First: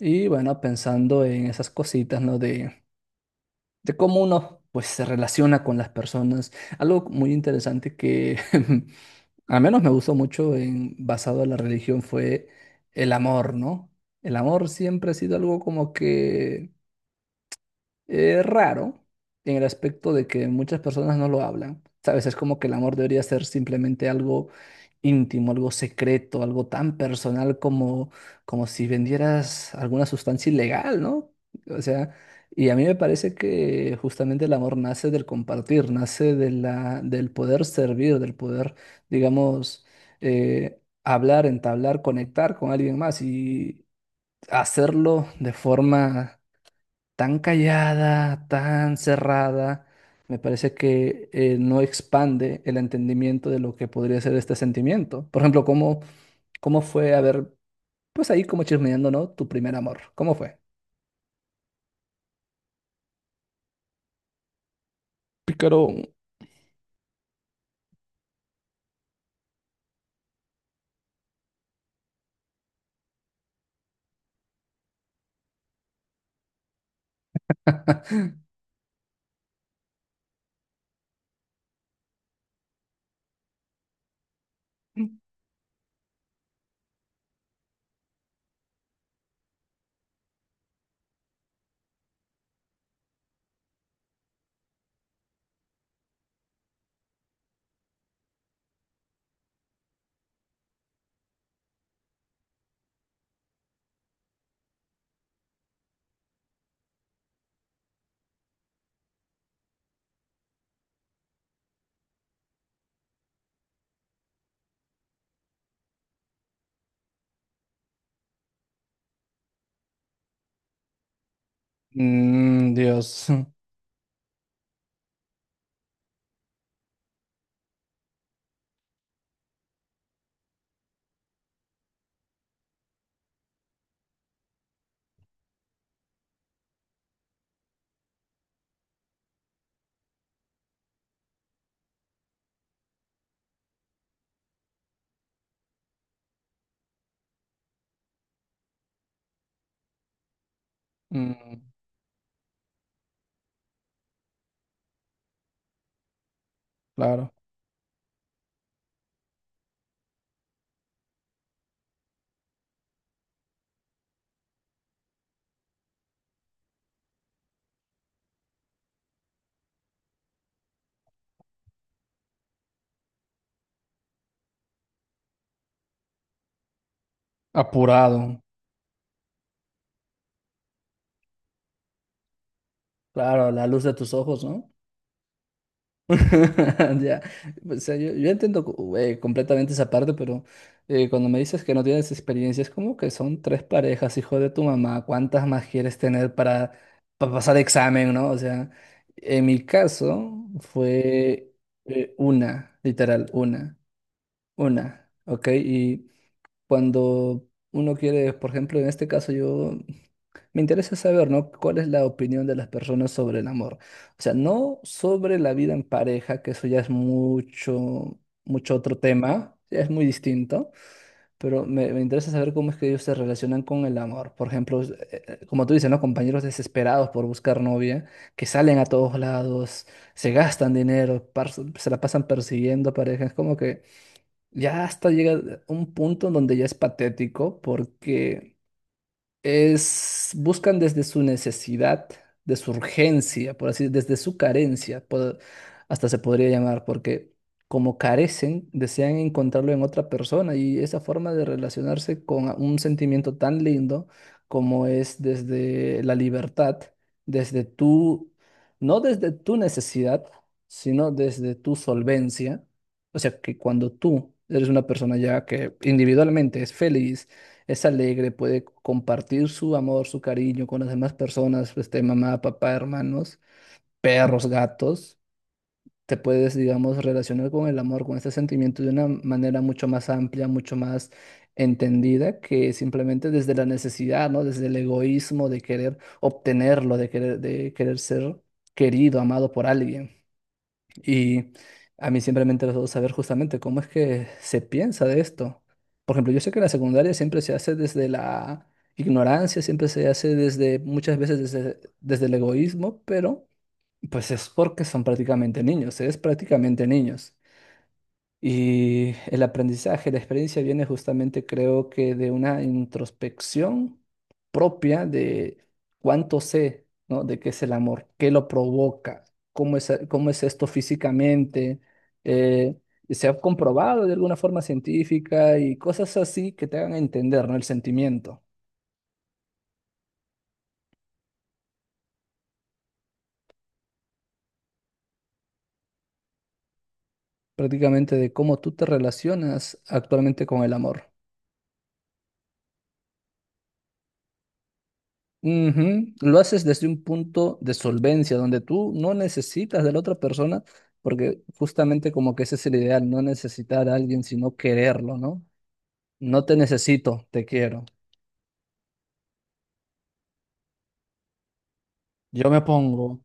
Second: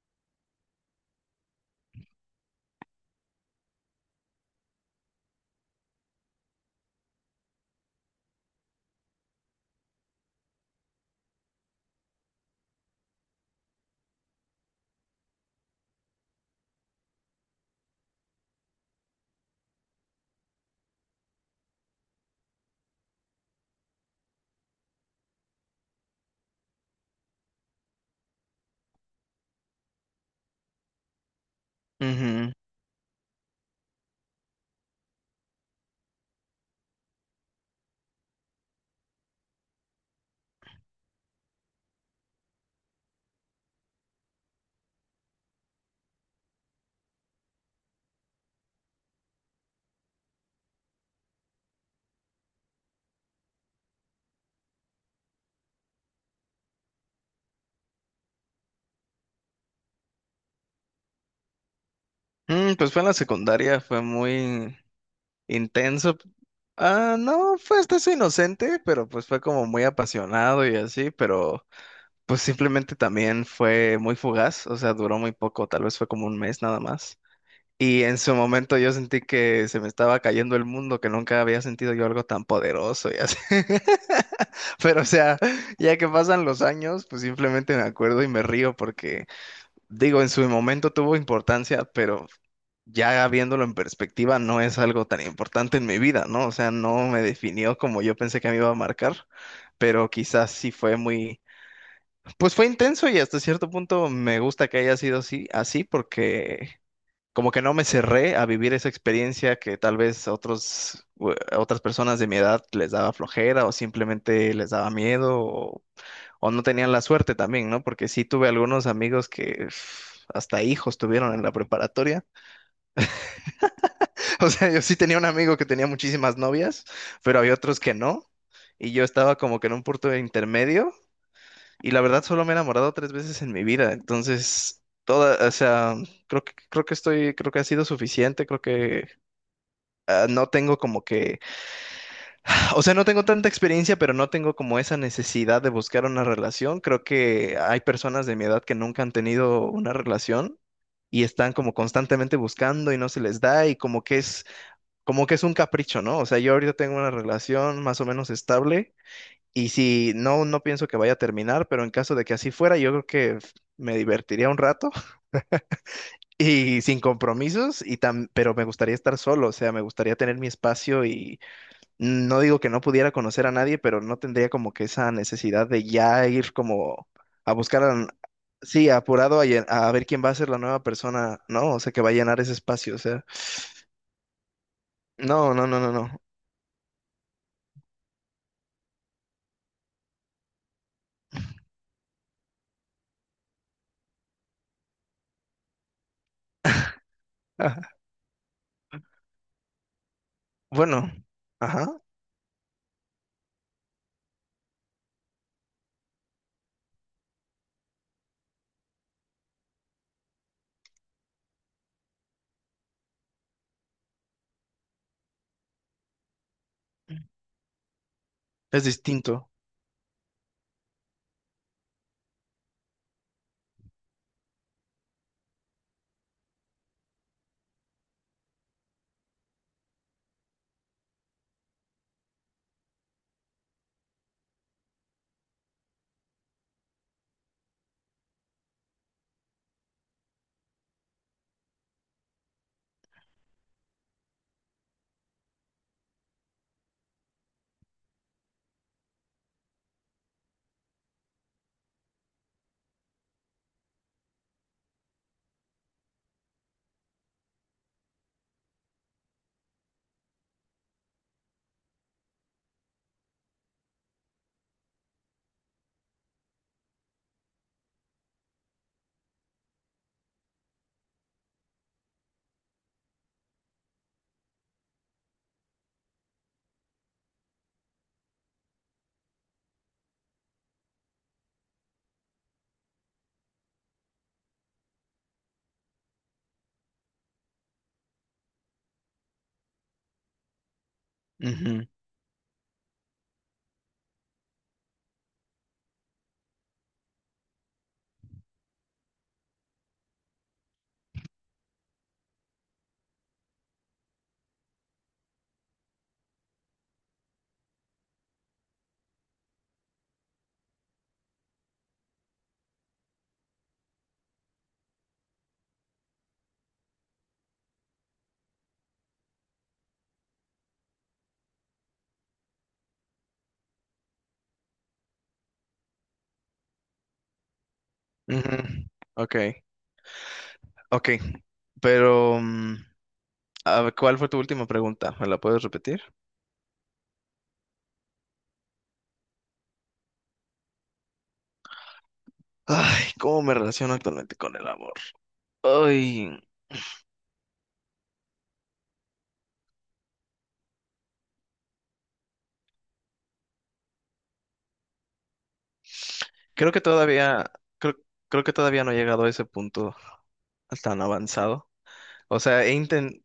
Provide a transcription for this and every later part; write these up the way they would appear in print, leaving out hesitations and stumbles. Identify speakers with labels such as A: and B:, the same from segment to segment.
A: Y bueno, pensando en esas cositas, ¿no? De cómo uno pues se relaciona con las personas. Algo muy interesante que al menos me gustó mucho basado en la religión fue el amor, ¿no? El amor siempre ha sido algo como que raro en el aspecto de que muchas personas no lo hablan. Sabes, es como que el amor debería ser simplemente algo íntimo, algo secreto, algo tan personal como si vendieras alguna sustancia ilegal, ¿no? O sea,
B: Ujú.
A: y a mí me parece que justamente el amor nace del compartir, nace del poder servir, del poder, digamos, hablar, entablar, conectar con alguien más y hacerlo de forma tan callada, tan cerrada, me parece que no expande el entendimiento de lo que podría ser este sentimiento. Por ejemplo, ¿cómo fue, a ver, pues ahí como chismeando? ¿No? Tu primer amor, ¿cómo fue?
B: Pues fue en la secundaria, fue muy
A: Pícaro.
B: intenso. Ah, no, fue hasta eso inocente, pero pues fue como muy apasionado y así, pero pues simplemente también fue muy fugaz, o sea, duró muy poco, tal vez fue como un mes nada más. Y en su momento yo sentí que se me estaba cayendo el mundo, que nunca había sentido yo algo tan poderoso y así. Pero o sea, ya que pasan los años, pues simplemente me acuerdo y me río porque digo, en su momento tuvo importancia, pero ya viéndolo en perspectiva, no es algo tan importante en mi vida, ¿no? O sea, no me definió como yo pensé que me iba a marcar, pero quizás sí fue muy, pues fue intenso y hasta cierto punto me gusta que haya sido así, así porque como que no me cerré a vivir esa experiencia que tal vez otros, otras personas de mi edad les daba flojera o simplemente les daba miedo o no tenían la suerte también, ¿no? Porque sí tuve algunos amigos que uf, hasta hijos tuvieron en la preparatoria.
A: Mm, Dios.
B: O sea, yo sí tenía un amigo que tenía muchísimas novias, pero había otros que no. Y yo estaba como que en un punto de intermedio. Y la verdad solo me he enamorado tres veces en mi vida. Entonces, toda, o sea, creo que ha sido suficiente. Creo que no tengo como que o sea, no tengo tanta experiencia, pero no tengo como esa necesidad de buscar una relación. Creo que hay personas de mi edad que nunca han tenido una relación y están
A: Mm,
B: como constantemente buscando y no se les da y como que es un capricho, ¿no? O sea, yo ahorita tengo una
A: claro.
B: relación más o menos estable y si no, no pienso que vaya a terminar, pero en caso de que así fuera, yo creo que me divertiría un rato y sin compromisos y pero me gustaría estar solo, o sea, me gustaría tener mi espacio, no digo que no pudiera conocer a nadie, pero no tendría como que esa necesidad de ya ir como a buscar a,
A: Apurado.
B: sí, apurado a, a ver quién va a ser la nueva persona, ¿no? O sea, que va a llenar ese espacio, o sea,
A: Claro, la luz de tus ojos, ¿no?
B: no, no, no, no, no.
A: Ya, o sea, yo entiendo completamente esa parte, pero cuando me dices que no tienes experiencia, es como que son tres parejas, hijo de tu mamá, ¿cuántas más quieres tener para, pasar examen? ¿No? O sea, en mi caso
B: Bueno,
A: fue
B: ajá,
A: una, literal, una, ¿ok? Y cuando uno quiere, por ejemplo, en este caso yo me interesa saber, ¿no? ¿Cuál es la opinión de las personas sobre el amor? O sea, no sobre la vida en pareja, que eso ya es mucho
B: es
A: otro
B: distinto.
A: tema, ya es muy distinto, pero me interesa saber cómo es que ellos se relacionan con el amor. Por ejemplo, como tú dices, ¿no? Compañeros desesperados por buscar novia, que salen a todos lados, se gastan dinero, se la pasan persiguiendo parejas, como que ya hasta llega un punto en donde ya es patético porque buscan desde su necesidad, de su urgencia, por así, desde su carencia, hasta se podría llamar, porque como carecen, desean encontrarlo en otra persona y esa forma de relacionarse con un sentimiento tan lindo como es desde la libertad, desde tu, no desde tu necesidad, sino desde tu solvencia. O sea, que cuando tú eres una persona ya que individualmente es feliz, es alegre, puede compartir su amor, su cariño con las demás personas, este, mamá, papá, hermanos, perros, gatos. Te puedes, digamos, relacionar con el amor, con este sentimiento de una manera mucho más amplia, mucho más entendida que simplemente desde la necesidad, ¿no? Desde el egoísmo de querer obtenerlo, de querer ser querido, amado por alguien. Y a mí siempre me ha interesado saber justamente cómo es que se piensa de esto. Por ejemplo, yo sé que la secundaria siempre se hace desde la ignorancia, siempre se hace muchas veces desde el egoísmo, pero pues es porque son prácticamente niños, es prácticamente niños. Y el aprendizaje, la experiencia viene justamente, creo que, de una introspección propia de cuánto sé, ¿no? De qué es el amor, qué lo provoca, cómo es esto físicamente. eh, Se ha comprobado de alguna forma científica y cosas así que te hagan entender, ¿no? El
B: Ujú,
A: sentimiento,
B: ujú. Ok, ok, pero a ver, ¿cuál fue tu última pregunta? ¿Me la puedes repetir?
A: prácticamente de cómo tú te relacionas actualmente con el amor.
B: Ay, ¿cómo me relaciono actualmente con el amor?
A: Ujú.
B: Ay.
A: Lo haces desde un punto de solvencia, donde tú no necesitas de la otra persona, porque justamente como que ese es el ideal, no necesitar a alguien, sino quererlo, ¿no? No te
B: Creo que
A: necesito, te
B: todavía,
A: quiero.
B: creo, creo que todavía no he llegado a ese punto tan avanzado. O
A: Yo me
B: sea,
A: pongo,
B: inten-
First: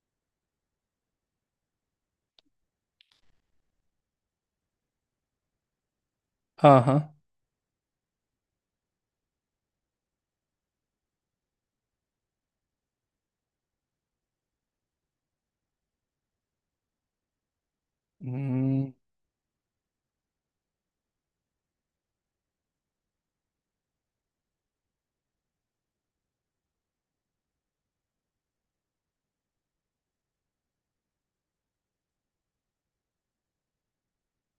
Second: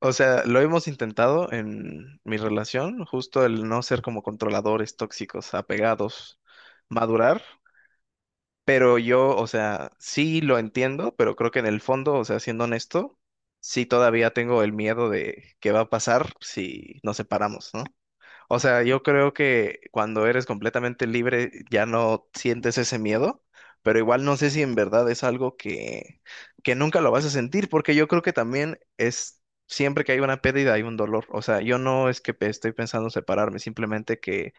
B: o sea, lo hemos intentado en mi relación, justo el no ser como controladores tóxicos, apegados,
A: ajá,
B: madurar. Pero yo, o sea, sí lo entiendo, pero creo que en el fondo, o sea, siendo honesto, sí todavía tengo el miedo de qué va a pasar si nos separamos, ¿no? O sea,
A: mm,
B: yo creo que cuando eres completamente libre ya no sientes ese miedo, pero igual no sé si en verdad es algo que nunca lo vas a sentir, porque yo creo que también es siempre que hay una pérdida hay un dolor. O sea, yo no es que estoy pensando separarme, simplemente que,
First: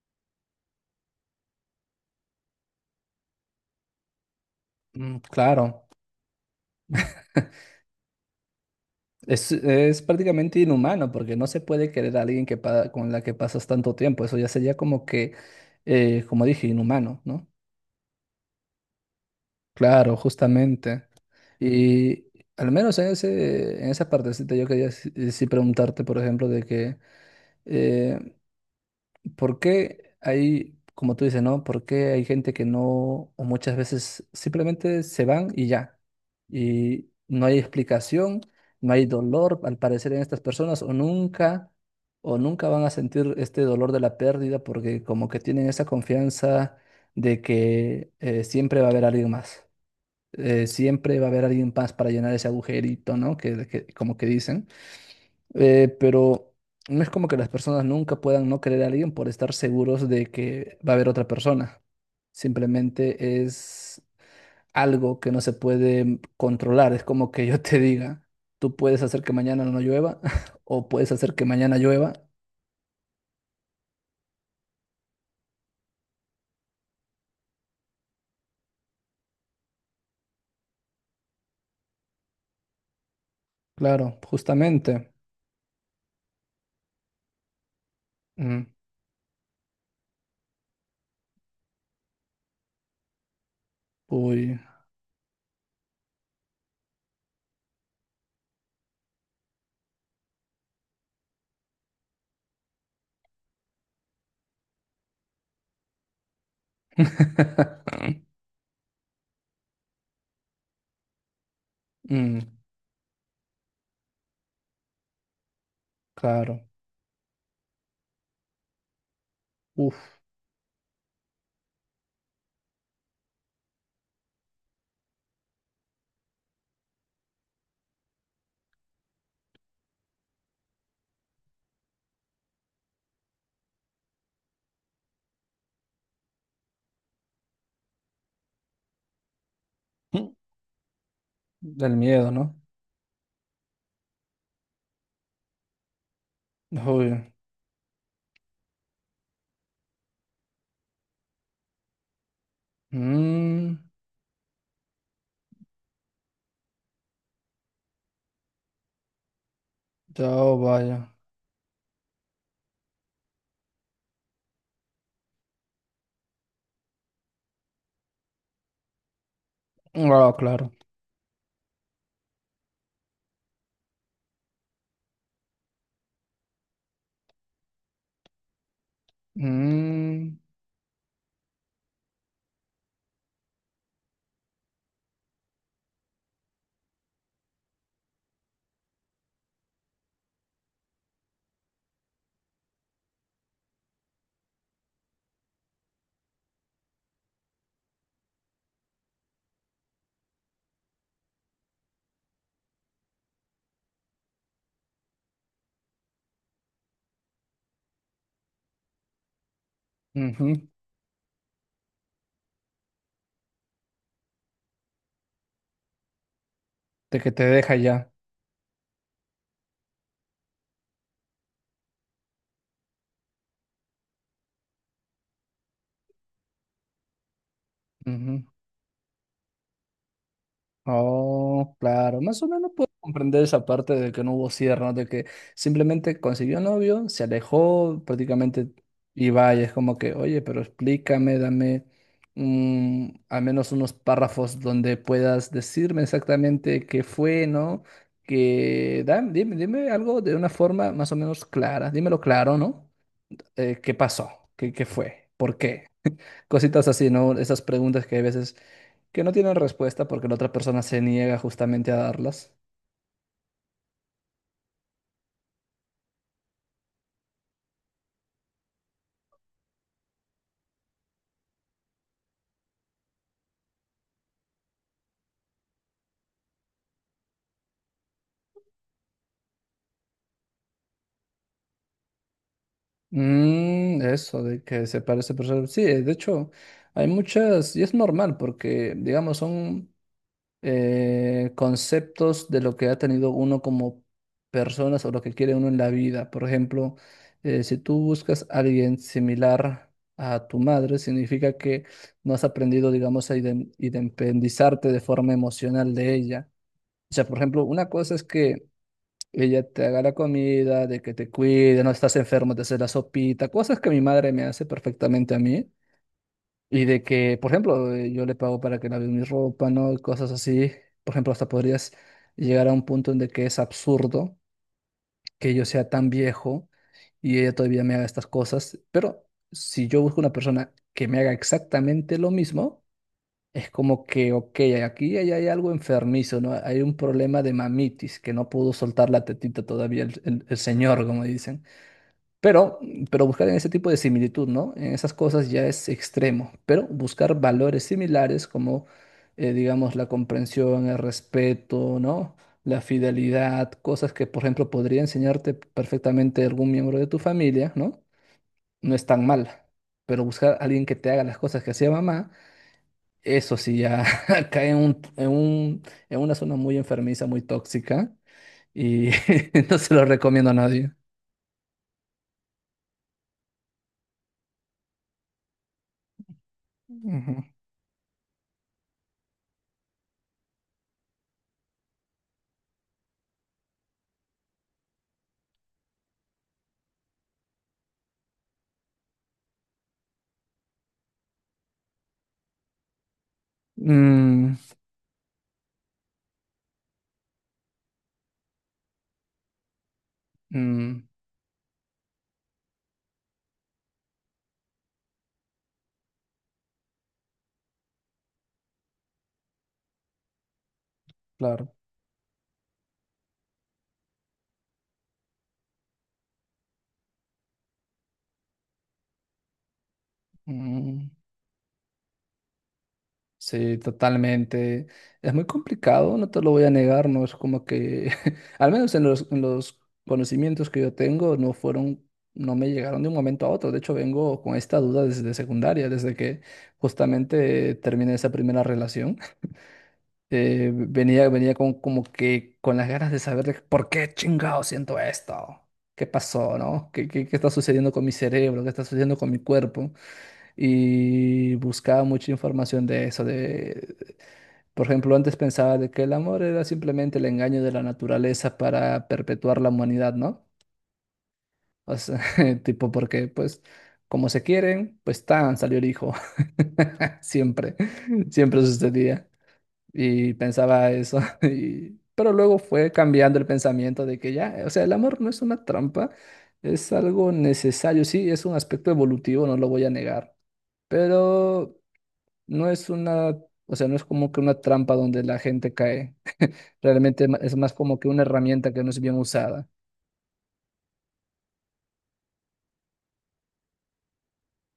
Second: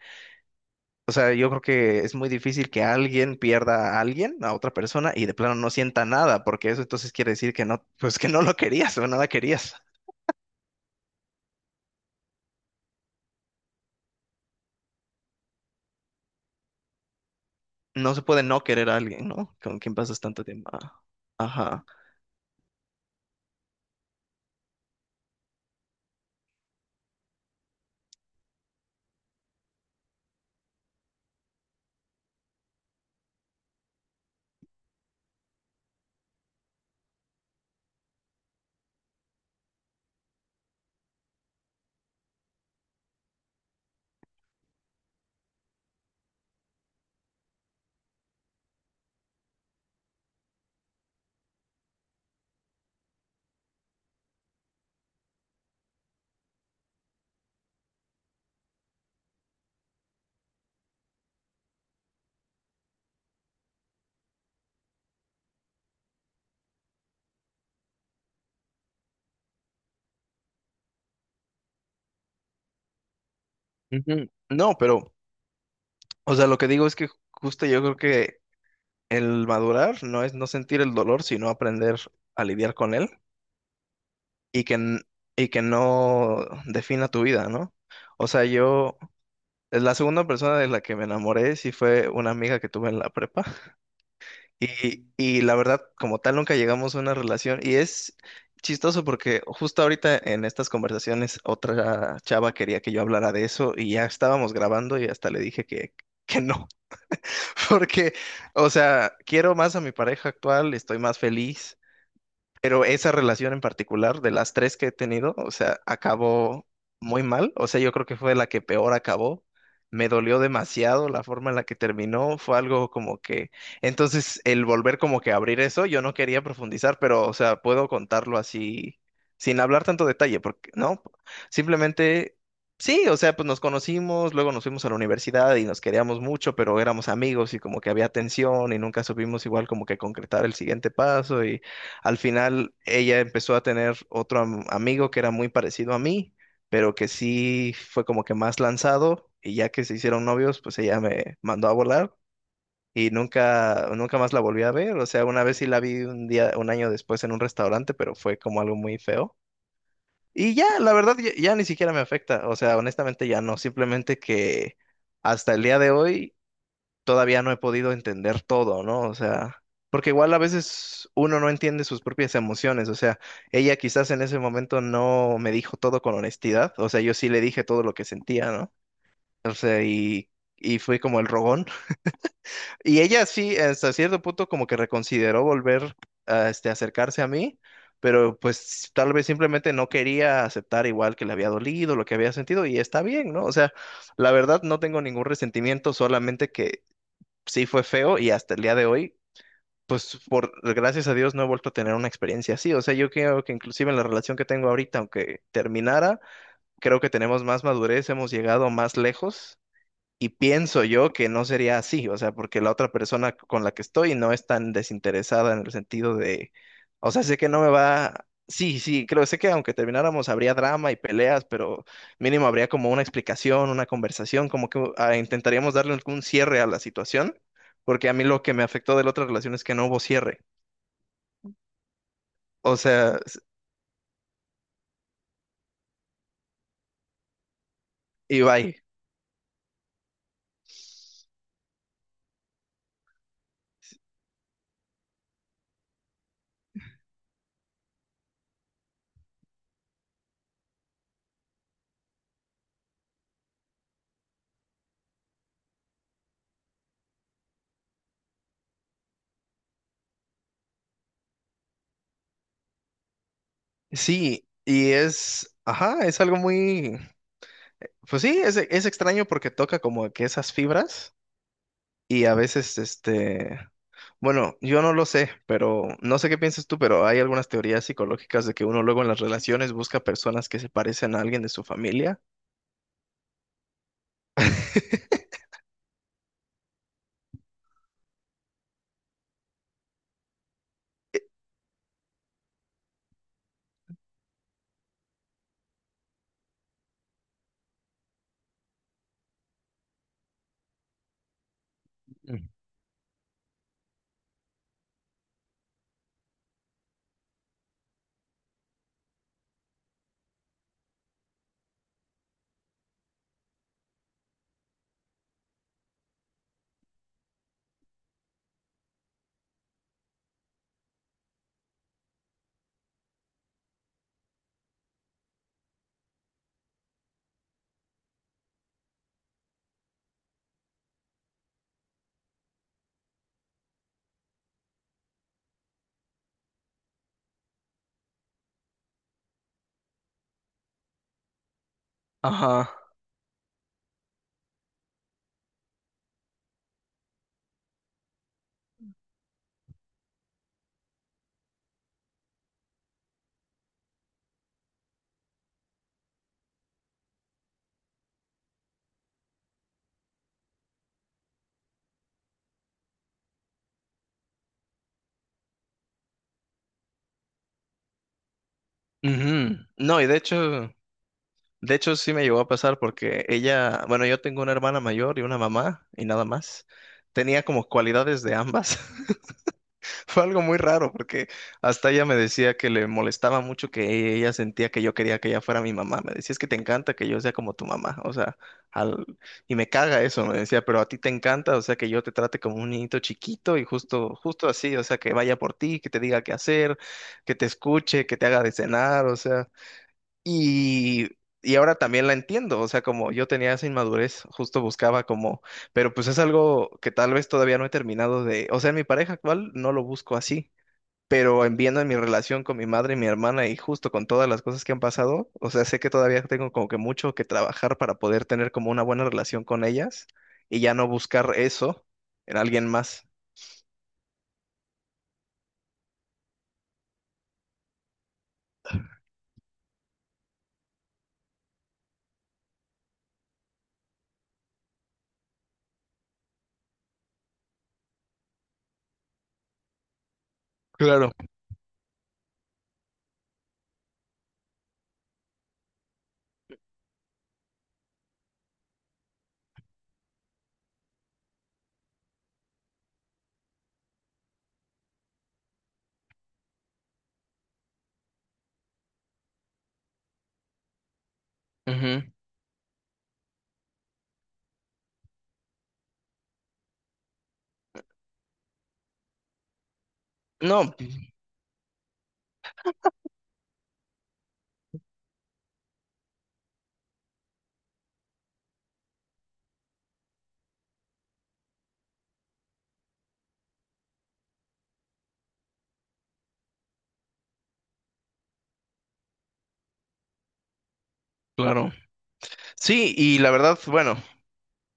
B: o sea, yo creo que es muy difícil que alguien pierda a alguien, a otra persona, y de plano no
A: claro,
B: sienta nada, porque eso entonces quiere decir que no, pues que no lo querías o no la
A: es,
B: querías.
A: es prácticamente inhumano, porque no se puede querer a alguien que con la que pasas tanto tiempo, eso ya sería como que, como dije, inhumano, ¿no?
B: No se puede no querer a alguien, ¿no? Con quien
A: Claro,
B: pasas tanto tiempo. Ah,
A: justamente.
B: ajá.
A: Y al menos en ese, en esa partecita yo quería sí preguntarte, por ejemplo, de que, eh, ¿por qué hay, como tú dices, no? ¿Por qué hay gente que no, o muchas veces simplemente se van y ya? Y no hay explicación, no hay dolor, al parecer, en estas personas, o nunca van a sentir este dolor de la pérdida porque como que tienen esa confianza de que siempre va a haber alguien más para llenar ese agujerito, ¿no? Como que dicen. Pero no es como que las personas nunca puedan no querer a alguien por estar seguros de que va a haber otra persona. Simplemente es algo que no se puede controlar. Es como que yo te diga, tú puedes hacer que mañana no llueva o puedes hacer que mañana llueva.
B: Ujú. No, pero, o sea, lo que digo es que justo yo creo que el madurar no es no sentir el dolor, sino aprender a lidiar con él
A: Claro,
B: y que,
A: justamente.
B: y que no defina tu vida, ¿no? O sea,
A: Mm,
B: yo, la segunda persona de la que me enamoré sí fue una amiga que tuve en la prepa
A: uy.
B: y la verdad, como tal, nunca llegamos a una relación y es chistoso porque justo ahorita en estas conversaciones otra chava quería que yo hablara de eso y ya estábamos grabando y hasta le dije que no. Porque, o sea, quiero más a mi pareja actual, estoy más feliz.
A: Mm,
B: Pero esa relación en particular, de las tres que he tenido, o sea,
A: claro.
B: acabó muy mal. O sea, yo creo que fue la que peor acabó.
A: Uf.
B: Me dolió demasiado la forma en la que terminó. Fue algo como que... Entonces, el volver como que a abrir eso, yo no quería profundizar, pero, o sea, puedo contarlo así, sin hablar tanto detalle, porque, ¿no? Simplemente, sí, o sea, pues nos conocimos, luego nos fuimos a la universidad y nos queríamos mucho, pero éramos amigos y como que había tensión y nunca supimos igual como que
A: Mm,
B: concretar el siguiente paso y...
A: Del
B: Al
A: miedo, ¿no?
B: final ella empezó a tener otro amigo que era muy parecido a mí, pero que
A: Uy.
B: sí fue como que más lanzado y ya que se hicieron novios, pues ella me mandó a volar y
A: Mm,
B: nunca nunca más la volví a ver, o sea, una vez sí la vi un día un año después en un restaurante, pero fue como algo muy feo.
A: ya
B: Y
A: oh,
B: ya, la
A: vaya.
B: verdad ya, ni siquiera me afecta, o sea, honestamente ya no, simplemente que hasta el día de hoy todavía no he podido entender todo, ¿no? O sea, porque
A: Ah,
B: igual a
A: claro.
B: veces uno no entiende sus propias emociones, o sea, ella quizás en ese momento no me dijo todo con honestidad, o sea, yo sí le dije todo lo que sentía, ¿no? O sea, y,
A: Mm,
B: y fui como el rogón. Y ella sí, hasta cierto punto, como que reconsideró volver a este, acercarse a mí, pero pues tal vez simplemente no quería aceptar igual que le había dolido, lo que había sentido, y está bien, ¿no? O sea, la verdad no tengo ningún resentimiento, solamente que sí fue feo y hasta el día de hoy, pues por gracias a Dios no he vuelto a tener una experiencia así. O sea, yo creo que inclusive en la relación que tengo ahorita, aunque terminara, creo que tenemos más madurez, hemos llegado más lejos y
A: ujú.
B: pienso yo que no sería así, o sea, porque la otra persona con la que estoy no es tan desinteresada en el sentido de, o
A: De
B: sea,
A: que
B: sé
A: te
B: que no me
A: deja ya.
B: va, sí, sí, creo, sé que aunque termináramos habría drama y peleas, pero mínimo habría como una explicación, una conversación, como que ah, intentaríamos darle algún cierre a la situación, porque a mí lo
A: Ujú.
B: que me afectó de la otra relación es que no hubo cierre,
A: Oh, claro, más o menos
B: o
A: puedo
B: sea,
A: comprender esa parte de que no hubo cierre, ¿no? De que simplemente consiguió novio, se alejó
B: y
A: prácticamente
B: bye.
A: y vaya, es como que, oye, pero explícame, dame al menos unos párrafos donde puedas decirme exactamente qué fue, ¿no? Que dime algo de una forma más o menos clara, dímelo claro, ¿no? ¿Qué pasó? ¿Qué fue? ¿Por qué? Cositas así, ¿no? Esas preguntas que hay veces que no tienen respuesta porque la otra persona se niega justamente a darlas.
B: Sí, y es, ajá, es algo muy, pues sí, es extraño porque toca como que esas fibras. Y a veces, este, bueno, yo no lo sé, pero no sé qué piensas tú, pero hay algunas teorías psicológicas de que uno luego en las relaciones busca personas que se parecen a alguien de su familia.
A: Eso de que se parece, pero sí, de hecho, hay muchas, y es normal porque, digamos, son conceptos de lo que ha tenido uno como personas o lo que quiere uno en la vida. Por ejemplo, si tú buscas a alguien similar a tu madre, significa que no has
B: Mm.
A: aprendido, digamos, a independizarte de forma emocional de ella. O sea, por ejemplo, una cosa es que ella te haga la comida, de que te cuide, no estás enfermo, te hace la sopita, cosas que mi madre me hace perfectamente a mí. Y de que, por ejemplo, yo le pago para que lave mi ropa, ¿no? Y cosas así. Por ejemplo, hasta podrías llegar a un punto en de que es absurdo que yo sea tan viejo y ella todavía me haga estas cosas. Pero si yo busco una persona que me haga exactamente lo mismo, es como que, ok, aquí hay algo enfermizo, ¿no? Hay un problema de mamitis, que no pudo soltar la tetita todavía el señor, como dicen. Pero,
B: Ajá.
A: pero buscar en ese tipo de similitud, ¿no? En esas cosas ya es extremo, pero buscar valores similares como, digamos, la comprensión, el respeto, ¿no? La fidelidad, cosas que, por ejemplo, podría enseñarte perfectamente algún miembro de tu familia, ¿no? No es tan mal, pero buscar a alguien que te haga las cosas que hacía mamá eso sí, ya cae en una zona muy enfermiza, muy tóxica, y
B: Ujú.
A: no se
B: No,
A: lo
B: y de
A: recomiendo a
B: hecho,
A: nadie.
B: de hecho sí me llegó a pasar porque ella, bueno, yo tengo una hermana mayor y una mamá y nada más. Tenía
A: Ujú.
B: como cualidades de ambas. Fue algo muy raro porque hasta ella me decía que le molestaba mucho que ella sentía que yo quería que ella fuera mi mamá. Me decía, es que te encanta que yo sea como tu mamá, o sea, al... y me caga eso, me decía, pero a ti te encanta, o sea, que yo te trate como un niñito chiquito y justo, justo
A: Mm,
B: así, o sea, que vaya por ti, que te diga qué hacer, que te escuche, que te haga de cenar, o sea.
A: mm,
B: Y, y ahora también la entiendo, o sea, como yo tenía esa inmadurez, justo buscaba como, pero pues es algo que tal vez todavía no he terminado de, o sea, en mi pareja actual no lo busco así, pero en
A: claro.
B: viendo en mi relación con mi madre y mi hermana y justo con todas las cosas que han pasado, o sea, sé que todavía tengo como que mucho que trabajar para poder tener como una buena relación con ellas y ya no
A: Mm,
B: buscar eso en alguien más.
A: sí, totalmente. Es muy complicado, no te lo voy a negar, no es como que, al menos en los conocimientos que yo tengo, no fueron, no me llegaron de un momento a otro. De hecho, vengo con esta duda desde secundaria, desde que justamente terminé esa primera relación. eh,
B: Claro,
A: venía, venía como que con las ganas de saber de por qué chingado siento esto. ¿Qué pasó, no? ¿Qué está sucediendo con mi cerebro? ¿Qué está sucediendo con mi cuerpo? Y buscaba mucha información de eso. De... Por ejemplo, antes pensaba de que el amor era simplemente el engaño de la naturaleza para perpetuar la humanidad, ¿no? O
B: ujú.
A: sea, tipo porque, pues, como se quieren, pues salió el hijo. Siempre, siempre sucedía. Y
B: No,
A: pensaba eso, pero luego fue cambiando el pensamiento de que ya, o sea, el amor no es una trampa, es algo necesario, sí, es un aspecto evolutivo, no lo voy a negar, pero no es una, o sea, no es como que una trampa donde la gente cae, realmente es más como que una herramienta que no es bien usada.
B: claro. Sí, y la verdad, bueno.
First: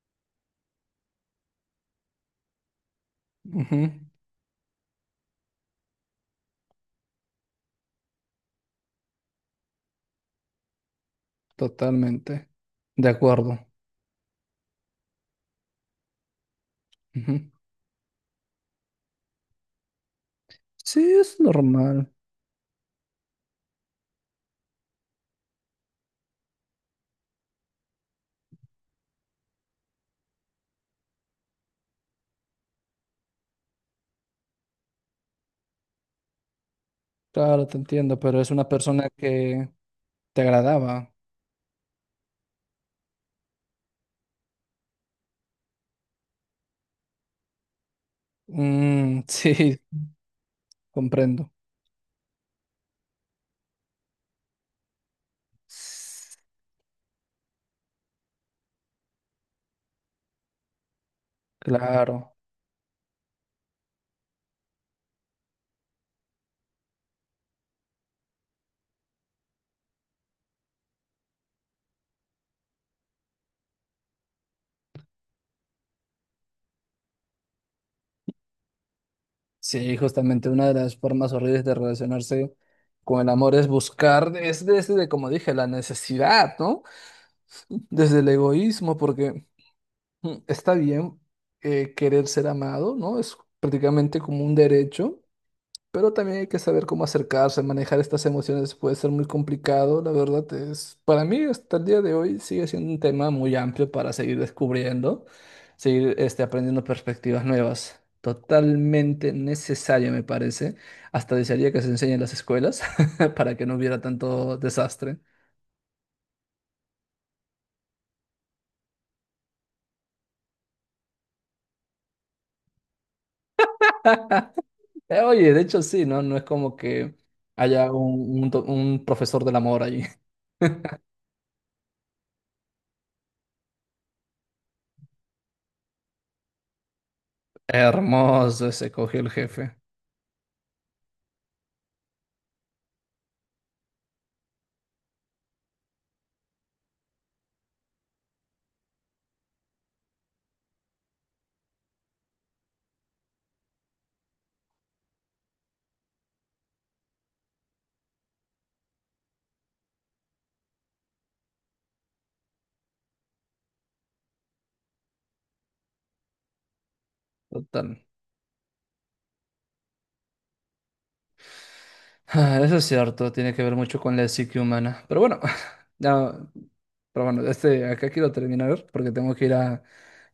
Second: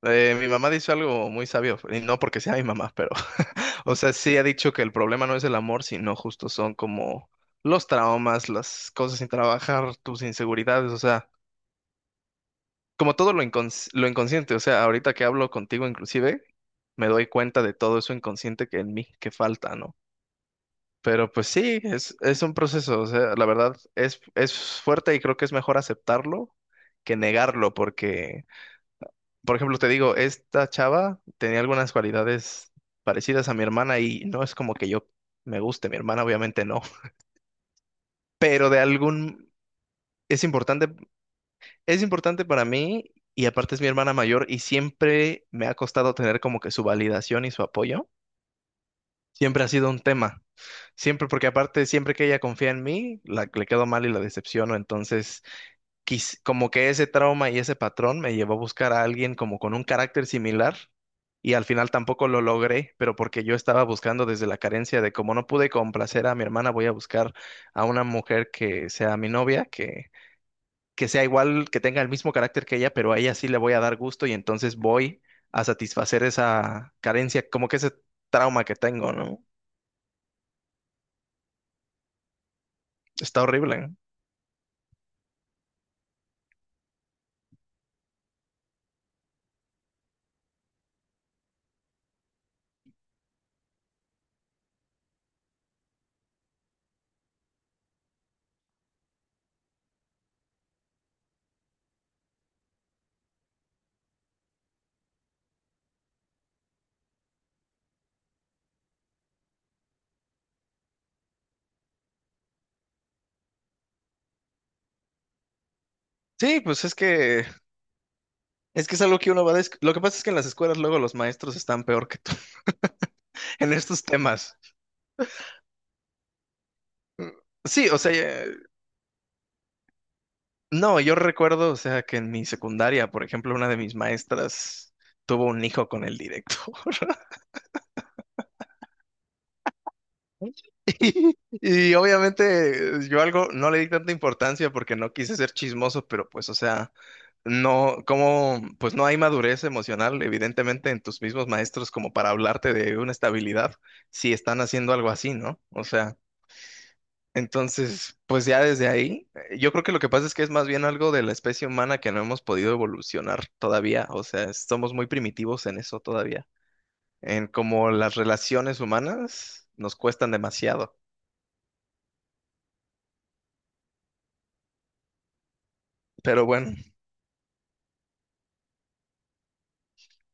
B: Mi mamá dice algo muy sabio, y no porque sea mi mamá, pero,
A: Ujú,
B: o sea, sí ha dicho que el problema no es el amor, sino justo son como los traumas, las cosas sin trabajar, tus inseguridades, o sea,
A: totalmente, de
B: como todo lo
A: acuerdo.
B: lo inconsciente, o sea, ahorita que hablo contigo inclusive, me doy
A: Ujú.
B: cuenta de todo eso inconsciente que en mí, que falta, ¿no?
A: Sí,
B: Pero
A: es
B: pues sí,
A: normal,
B: es un proceso, o sea, la verdad es fuerte y creo que es mejor aceptarlo que negarlo, porque... Por ejemplo, te digo, esta chava tenía algunas cualidades parecidas a mi hermana y no es como que yo me guste, mi hermana obviamente no,
A: claro, te entiendo, pero es una
B: pero de
A: persona
B: algún,
A: que te
B: es importante,
A: agradaba.
B: es importante para mí, y aparte es mi hermana mayor y siempre me ha costado tener como que su validación y su apoyo.
A: Mm,
B: Siempre ha
A: sí,
B: sido un tema, siempre porque
A: comprendo.
B: aparte siempre que ella confía en mí, le quedo mal y la decepciono, entonces como que ese trauma y ese patrón me llevó a buscar a alguien como con un carácter similar y al final tampoco
A: Claro.
B: lo logré, pero porque yo estaba buscando desde la carencia de como no pude complacer a mi hermana, voy a buscar a una mujer que sea mi novia, que sea igual, que tenga el mismo carácter que ella, pero a ella sí le voy a dar gusto y entonces voy a satisfacer esa carencia, como que ese trauma que tengo, ¿no?
A: Sí, justamente una de las formas horribles de relacionarse con el
B: Está
A: amor
B: horrible.
A: es desde, como dije, la necesidad, ¿no? Desde el egoísmo, porque está bien querer ser amado, ¿no? Es prácticamente como un derecho. Pero también hay que saber cómo acercarse, manejar estas emociones puede ser muy complicado, la verdad es, para mí hasta el día de hoy sigue siendo un tema muy amplio para seguir descubriendo, seguir este, aprendiendo perspectivas nuevas. Totalmente necesario, me parece. Hasta desearía que se enseñe en las escuelas para que no hubiera tanto desastre.
B: Sí, pues es que es algo que uno va a... Lo que pasa es que en las escuelas luego los maestros están peor que tú en estos temas.
A: Oye, de hecho sí, ¿no? No es como que
B: Sí,
A: haya
B: o sea,
A: un, un do- un profesor del amor ahí.
B: no, yo recuerdo, o sea, que en mi secundaria, por ejemplo, una de mis maestras tuvo un hijo con el directo.
A: Hermoso ese cogió el jefe.
B: Y obviamente yo algo no le di tanta importancia porque no quise ser chismoso, pero pues, o sea, no, como, pues no hay madurez emocional, evidentemente, en tus mismos maestros como para hablarte de una estabilidad si están haciendo algo así, ¿no? O sea, entonces, pues ya desde ahí, yo creo que lo que pasa es que es más bien algo de la especie humana que no hemos podido evolucionar todavía, o sea, somos muy primitivos en eso todavía, en como
A: Total.
B: las relaciones humanas nos cuestan demasiado,
A: Ah, eso es cierto, tiene que ver mucho con la psique humana. Pero bueno, ya,
B: pero bueno,
A: este, acá quiero terminar porque tengo que ir a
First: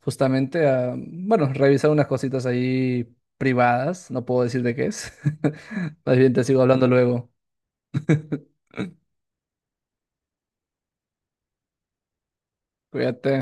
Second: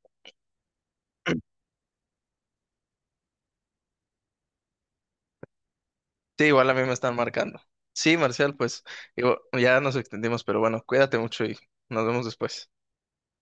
A: justamente bueno, revisar unas cositas ahí privadas. No puedo decir de qué es. Más bien te
B: sí,
A: sigo
B: igual a mí
A: hablando
B: me están
A: luego.
B: marcando. Sí, Marcial, pues digo, ya nos extendimos, pero bueno, cuídate mucho y nos vemos después.
A: Cuídate.